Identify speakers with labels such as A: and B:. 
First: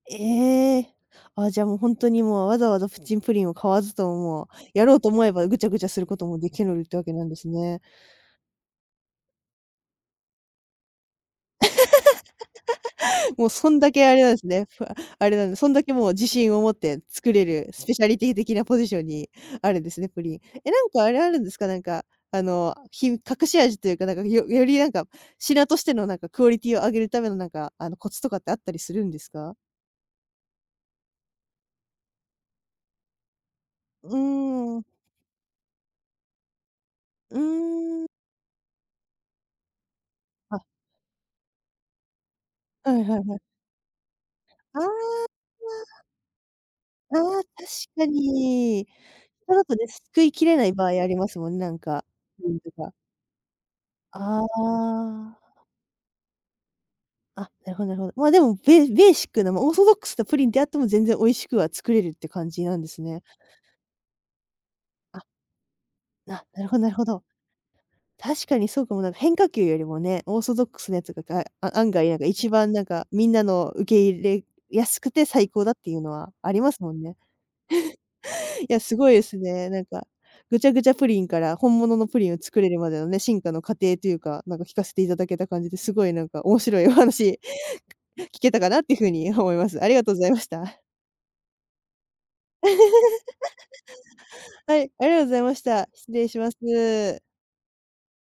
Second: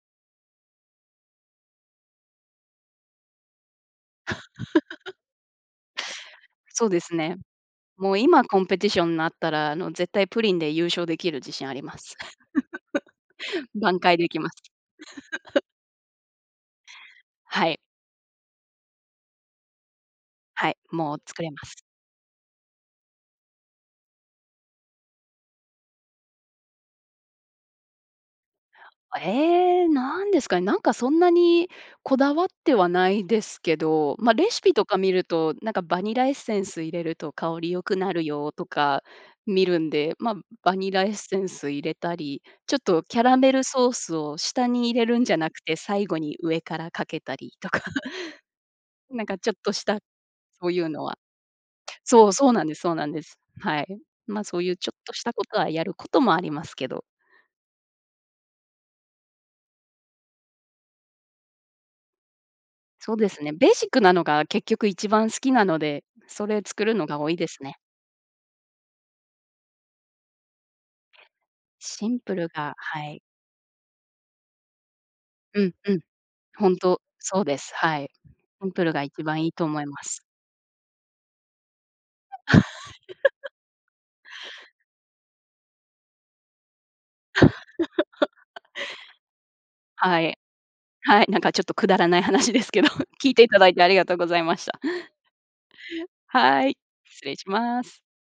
A: ええ。ああ、じゃあ、もう本当に、もうわざわざプッチンプリンを買わずとも、やろうと 思えば、ぐちゃぐちゃすることも出来るっ
B: そう
A: て
B: で
A: わけ
B: す
A: なんで
B: ね。
A: すね。
B: もう今コンペティションになったら、あの、絶対プリンで優勝出来る自信あります。
A: もうそ んだ
B: 挽
A: け、あ
B: 回
A: れ
B: 出
A: なん
B: 来
A: す
B: ます。
A: ね。あれなんで、そんだけもう、自信を持って作れ
B: は
A: る
B: い。
A: スペシャリティー的なポジションにあるんですね、プリン。え
B: は
A: え、
B: い、
A: なんか、あ
B: もう
A: れ、ある
B: 作
A: ん
B: れ
A: で
B: ま
A: すか？
B: す。
A: なんか、あの、ひ隠し味と言うか、なんか、よより、なんか、品としての、なんか、クオリティーを上げる為の、なんか、あの、コツとかってあったりするんですか？
B: ええ、何ですかね。なんかそんなに、こだわってはないですけ
A: う
B: ど、まあ、レシピ
A: ーん。
B: とか見ると、なんかバニラエッセンス入れると
A: う
B: 香り良
A: ー
B: く
A: ん。
B: なるよ、とか、見るんで、まあ、
A: はい。
B: バニラエッセンス入れたり、ちょっ
A: はい
B: と
A: は
B: キ
A: い
B: ャ
A: は
B: ラ
A: い。
B: メルソースを下
A: ああ、あ
B: に入れるんじゃなくて、
A: あ。
B: 最後に上からか
A: あ
B: け
A: あ、
B: た
A: 確
B: りとか。
A: かに。
B: なんかち
A: そ
B: ょっ
A: れだ
B: と
A: と
B: し
A: ね、
B: た、
A: 救いきれな
B: そ
A: い
B: う
A: 場
B: 言う
A: 合
B: の
A: あ
B: は
A: りますもんね、なんか、
B: そう、そ
A: な
B: う
A: ん
B: なん
A: と
B: ですそ
A: か。
B: うなんです。はい。ま
A: あ
B: あ、そう言うちょっとした
A: あ。
B: 事はやる事もありますけど。
A: あ、なるほどなるほど。まあ、でも、べベーシックな、まあ、オーソドックスなプリンであっても、全然美味しくは作れるって感じなんです
B: そう
A: ね。
B: ですね。ベーシックなのが、結局一
A: あ。
B: 番好きなので、
A: な、
B: それ
A: なるほど
B: 作
A: なる
B: る
A: ほ
B: のが
A: ど。
B: 多いですね。
A: 確かにそうかも、変化球よりもね、オーソドックスなやつが、が、案
B: シ
A: 外なん
B: ン
A: か
B: プル
A: 一番
B: が、
A: なん
B: は
A: か
B: い。
A: 皆の受け入れやすくて、最
B: う
A: 高だ
B: ん、
A: って
B: う
A: い
B: ん。
A: うのはありま
B: 本
A: すも
B: 当
A: んね。
B: そうです。はい。シ
A: い
B: ン
A: や
B: プルが
A: 凄いで
B: 一
A: す
B: 番良いと
A: ね、な
B: 思
A: ん
B: いま
A: か、
B: す。
A: ぐちゃぐちゃプリンから本物のプリンを作れるまでのね、進化 の過程というか、なんか聞かせて頂けた感じで、凄いなんか面白いお話 聞けたかなって言う風に思います。ありがとうご
B: は
A: ざい
B: い。
A: ました。
B: はい、なんかちょっと、くだらない話ですけど、聞いて頂いてありがとうございま し
A: は
B: た。
A: い、ありがとうございました。失礼しま
B: はい、
A: す。
B: 失礼します。